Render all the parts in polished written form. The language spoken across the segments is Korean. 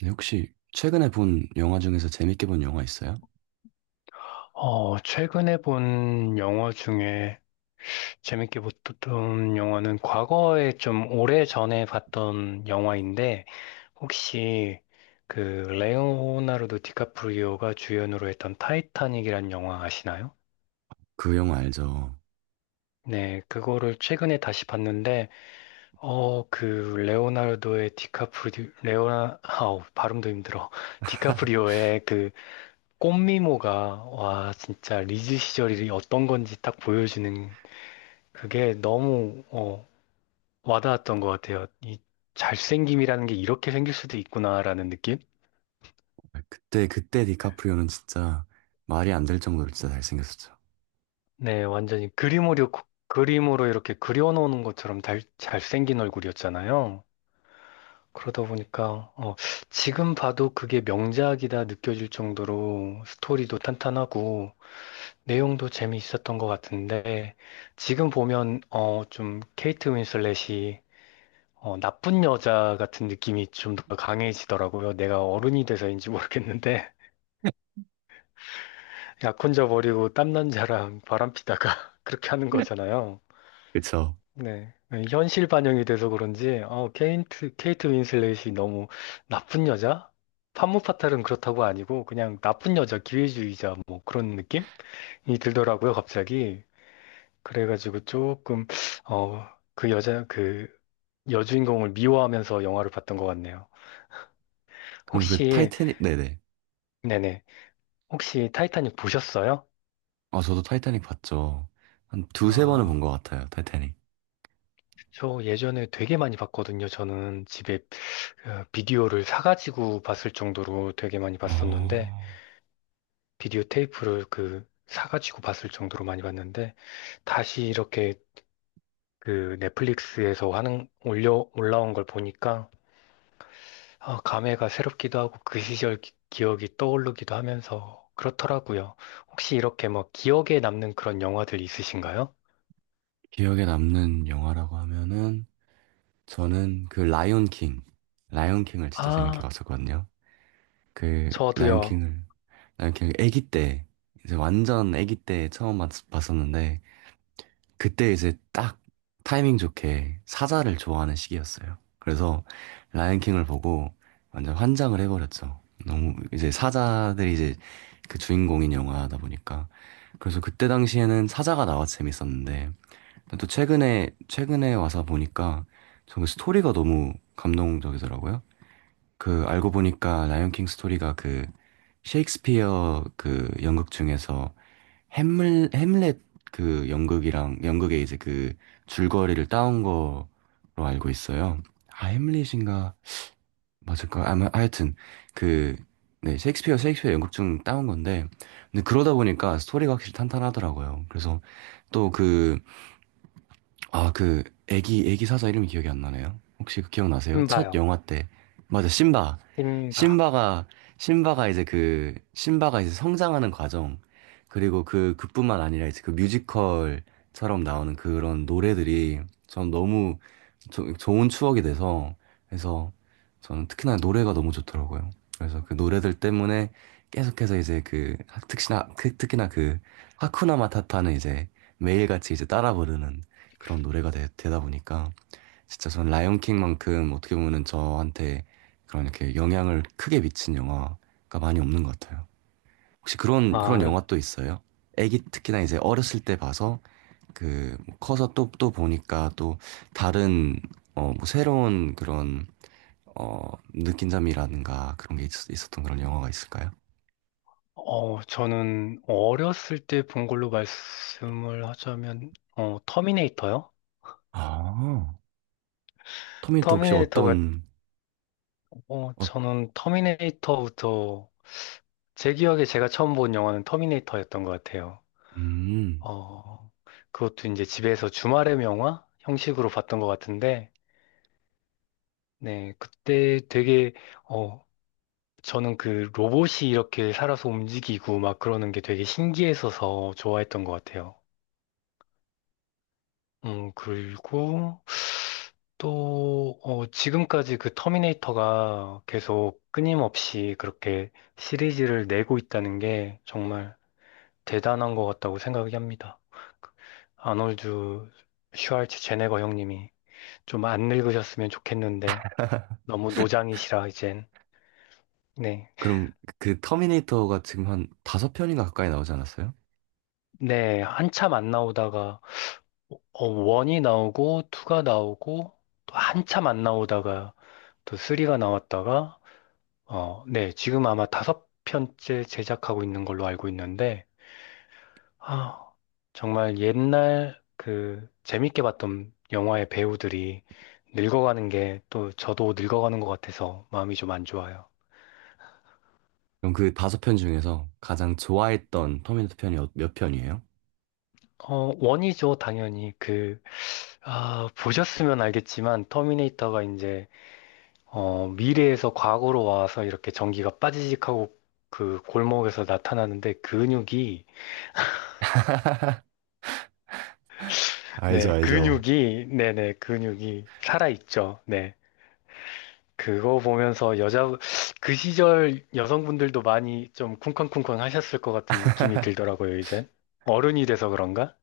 네, 혹시 최근에 본 영화 중에서 재밌게 본 영화 있어요? 최근에 본 영화 중에 재밌게 봤던 영화는 과거에 좀 오래전에 봤던 영화인데 혹시 그 레오나르도 디카프리오가 주연으로 했던 타이타닉이란 영화 아시나요? 그 영화 알죠? 네, 그거를 최근에 다시 봤는데 어, 그 레오나르도의 디카프리 레오나 아우 발음도 힘들어. 디카프리오의 그 꽃미모가 와 진짜 리즈 시절이 어떤 건지 딱 보여주는 그게 너무 와닿았던 것 같아요. 이 잘생김이라는 게 이렇게 생길 수도 있구나라는 느낌? 그때 디카프리오는 진짜 말이 안 될 정도로 진짜 잘생겼었죠. 네, 완전히 그림으로, 그림으로 이렇게 그려놓는 것처럼 잘생긴 얼굴이었잖아요. 그러다 보니까 지금 봐도 그게 명작이다 느껴질 정도로 스토리도 탄탄하고 내용도 재미있었던 것 같은데 지금 보면 좀 케이트 윈슬렛이 나쁜 여자 같은 느낌이 좀 더 강해지더라고요. 내가 어른이 돼서인지 모르겠는데, 약 혼자 버리고 땀난 자랑 바람피다가 그렇게 하는 거잖아요. 그쵸? 네. 현실 반영이 돼서 그런지, 케이트 윈슬렛이 너무 나쁜 여자? 판무파탈은 그렇다고 아니고, 그냥 나쁜 여자, 기회주의자, 뭐 그런 느낌이 들더라고요, 갑자기. 그래가지고 조금, 어, 그 여자, 그 여주인공을 미워하면서 영화를 봤던 것 같네요. 그럼 그 혹시, 타이타닉 네네. 네네. 혹시 타이타닉 보셨어요? 아 저도 타이타닉 봤죠. 한 두세 번은 본 것 아, 같아요. 타이타닉. 저 예전에 되게 많이 봤거든요. 저는 집에 그 비디오를 사가지고 봤을 정도로 되게 많이 봤었는데, 어, 비디오 테이프를 그 사가지고 봤을 정도로 많이 봤는데, 다시 이렇게 그 넷플릭스에서 올라온 걸 보니까, 아, 감회가 새롭기도 하고 그 시절 기억이 떠오르기도 하면서 그렇더라고요. 혹시 이렇게 뭐 기억에 남는 그런 영화들 있으신가요? 기억에 남는 영화라고 하면은 저는 그 라이온 킹, 라이온 킹을 진짜 재밌게 아, 봤었거든요. 그 라이온 저도요. 킹을 라이온 킹을 아기 때 이제 완전 아기 때 봤었는데 그때 이제 딱 타이밍 좋게 사자를 좋아하는 시기였어요. 그래서 라이언킹을 보고 완전 환장을 해버렸죠. 너무 이제 사자들이 이제 그 주인공인 영화다 보니까. 그래서 그때 당시에는 사자가 나와 서 재밌었는데 또 최근에 와서 보니까 정말 스토리가 너무 감동적이더라고요. 그 알고 보니까 라이언킹 스토리가 그 셰익스피어 그 연극 중에서 햄을 햄릿 그 연극이랑 연극에 이제 그 줄거리를 따온 거로 알고 있어요. 아 햄릿인가 맞을까? 아마 하여튼 그 네, 셰익스피어 연극 중 따온 건데 근데 그러다 보니까 스토리가 확실히 탄탄하더라고요. 그래서 또그 아, 그 애기 사자 이름이 기억이 안 나네요. 혹시 그 기억나세요? 힘 첫 봐요. 영화 때. 맞아, 심바. 심박. 심바가 심바가 이제 성장하는 과정 그리고 그 그뿐만 아니라 이제 그 뮤지컬처럼 나오는 그런 노래들이 전 너무 좋은 추억이 돼서 그래서 저는 특히나 노래가 너무 좋더라고요. 그래서 그 노래들 때문에 계속해서 이제 그 특히나 특히나 그 하쿠나 마타타는 이제 매일같이 이제 따라 부르는 그런 노래가 되, 다 보니까 진짜 전 라이온킹만큼 어떻게 보면은 저한테 그런 이렇게 영향을 크게 미친 영화가 많이 없는 것 같아요. 혹시 그런 아, 영화 또 있어요? 애기 특히나 이제 어렸을 때 봐서 그뭐 커서 또 보니까 또 다른 어뭐 새로운 그런 어 느낀점이라든가 그런 게 있었던 그런 영화가 있을까요? 저는 어렸을 때 본 걸로 말씀을 하자면, 터미네이터요? 아, 터미네이터 혹시 터미네이터가, 어떤 어, 저는 제 기억에 제가 처음 본 영화는 터미네이터였던 것 같아요. 음 어, 그것도 이제 집에서 주말의 명화 형식으로 봤던 것 같은데, 네, 어, 저는 그 로봇이 이렇게 살아서 움직이고 막 그러는 게 되게 신기했어서 좋아했던 것 같아요. 그리고 지금까지 그 터미네이터가 계속 끊임없이 그렇게 시리즈를 내고 있다는 게 정말 대단한 것 같다고 생각이 합니다. 그 아놀드 슈왈츠 제네거 형님이 좀 안 늙으셨으면 좋겠는데 너무 노장이시라 이젠. 네. 그럼 그 터미네이터가 지금 한 다섯 편인가 가까이 나오지 않았어요? 네, 한참 안 나오다가 원이 나오고 투가 나오고 또 한참 안 나오다가 또 쓰리가 나왔다가 어, 네, 지금 아마 다섯 편째 제작하고 있는 걸로 알고 있는데, 아, 정말 옛날 그 재밌게 봤던 영화의 배우들이 늙어가는 게 또 저도 늙어가는 것 같아서 마음이 좀 안 좋아요. 그럼 그 다섯 편 중에서 가장 좋아했던 터미네이터 편이 몇 편이에요? 어, 원이죠, 당연히. 그, 아, 보셨으면 알겠지만, 미래에서 과거로 와서 이렇게 전기가 빠지직하고 그 골목에서 나타나는데 알죠, 알죠. 근육이, 네네, 근육이 살아있죠. 네. 그거 보면서 여자, 그 시절 여성분들도 많이 좀 쿵쾅쿵쾅 하셨을 것 같은 느낌이 들더라고요, 이젠. 어른이 돼서 그런가?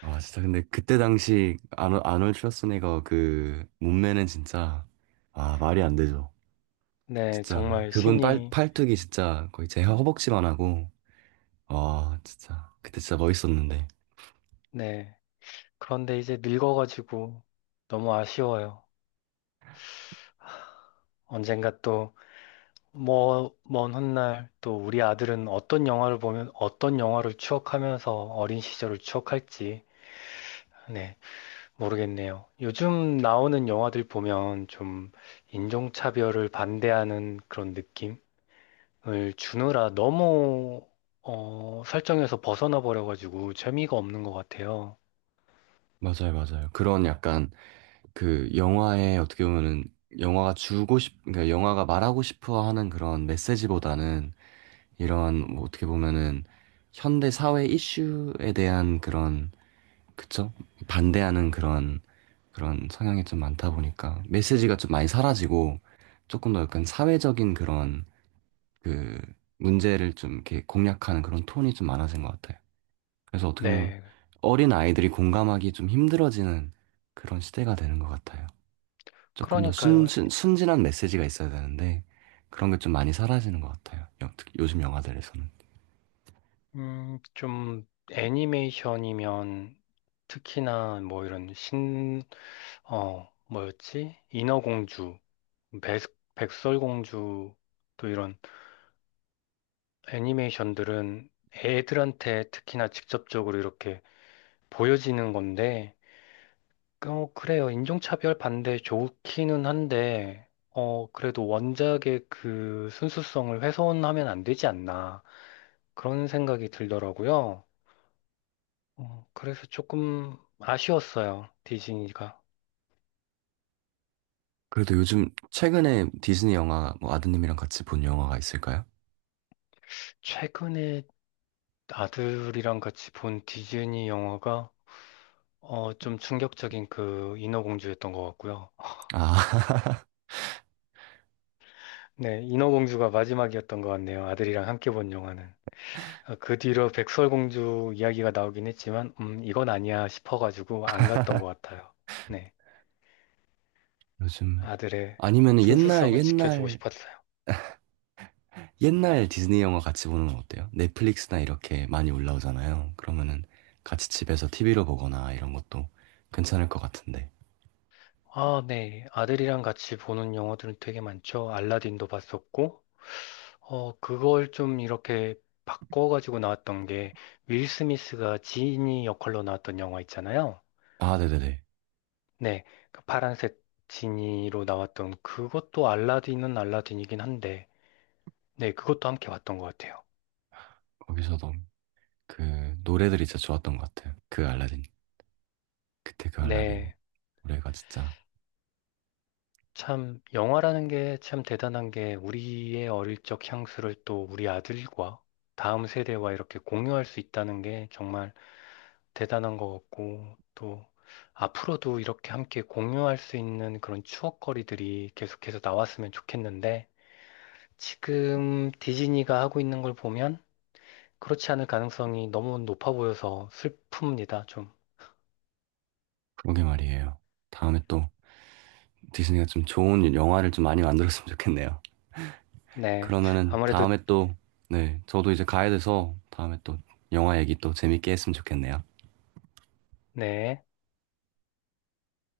아, 진짜 근데 그때 당시 아놀드 슈와스네거 그 몸매는 진짜 아, 말이 안 되죠. 네, 진짜 정말 그분 신이, 팔뚝이 진짜 거의 제 허벅지만 하고 아, 진짜 그때 진짜 멋있었는데. 네. 그런데 이제 늙어가지고 너무 아쉬워요. 언젠가 또, 뭐, 먼 훗날 또 우리 아들은 어떤 영화를 보면 어떤 영화를 추억하면서 어린 시절을 추억할지, 네, 모르겠네요. 요즘 나오는 영화들 보면 좀 인종차별을 반대하는 그런 느낌? 을 주느라 너무 설정에서 벗어나 버려가지고 재미가 없는 것 같아요. 맞아요, 맞아요. 그런 약간 그 영화에 어떻게 보면은 영화가 그러니까 영화가 말하고 싶어 하는 그런 메시지보다는 이런 뭐 어떻게 보면은 현대 사회 이슈에 대한 그런 그쵸? 반대하는 그런 그런 성향이 좀 많다 보니까 메시지가 좀 많이 사라지고 조금 더 약간 사회적인 그런 그 문제를 좀 이렇게 공략하는 그런 톤이 좀 많아진 것 같아요. 그래서 어떻게 보면 네, 어린 아이들이 공감하기 좀 힘들어지는 그런 시대가 되는 것 같아요. 조금 더 그러니까요. 순진한 메시지가 있어야 되는데 그런 게 좀 많이 사라지는 것 같아요. 특히 요즘 영화들에서는. 좀 애니메이션이면 특히나 뭐 이런 뭐였지? 인어공주, 백, 백설공주 또 이런 애니메이션들은 애들한테 특히나 직접적으로 이렇게 보여지는 건데 어, 그래요. 인종차별 반대 좋기는 한데, 어, 그래도 원작의 그 순수성을 훼손하면 안 되지 않나. 그런 생각이 들더라고요. 어, 그래서 조금 아쉬웠어요. 디즈니가. 그래도 요즘 최근에 디즈니 영화 뭐 아드님이랑 같이 본 영화가 있을까요? 최근에 아들이랑 같이 본 디즈니 영화가, 좀 충격적인 그 인어공주였던 것 같고요. 아, 네, 인어공주가 마지막이었던 것 같네요. 아들이랑 함께 본 영화는. 아, 그 뒤로 백설공주 이야기가 나오긴 했지만, 이건 아니야 싶어가지고 안 갔던 것 같아요. 네. 요즘 아들의 아니면 옛날 순수성을 지켜주고 옛날 싶었어요. 옛날 디즈니 영화 같이 보는 건 어때요? 넷플릭스나 이렇게 많이 올라오잖아요. 그러면은 같이 집에서 TV로 보거나 이런 것도 괜찮을 것 같은데. 아, 네. 아들이랑 같이 보는 영화들은 되게 많죠. 알라딘도 봤었고, 그걸 좀 이렇게 바꿔가지고 나왔던 게, 윌 스미스가 지니 역할로 나왔던 영화 있잖아요. 아, 네네네. 네. 그 파란색 지니로 나왔던 그것도 알라딘은 알라딘이긴 한데, 네. 그것도 함께 봤던 것 같아요. 거기서도 그 노래들이 진짜 좋았던 것 같아요. 그 알라딘. 그때 그 알라딘 네. 노래가 진짜 참, 영화라는 게 참 대단한 게 우리의 어릴 적 향수를 또 우리 아들과 다음 세대와 이렇게 공유할 수 있다는 게 정말 대단한 것 같고 또 앞으로도 이렇게 함께 공유할 수 있는 그런 추억거리들이 계속해서 나왔으면 좋겠는데 지금 디즈니가 하고 있는 걸 보면 그렇지 않을 가능성이 너무 높아 보여서 슬픕니다, 좀. 그러게 말이에요. 다음에 또 디즈니가 좀 좋은 영화를 좀 많이 만들었으면 좋겠네요. 네. 그러면은 아무래도, 다음에 또, 네, 저도 이제 가야 돼서 다음에 또 영화 얘기 또 재밌게 했으면 좋겠네요. 네.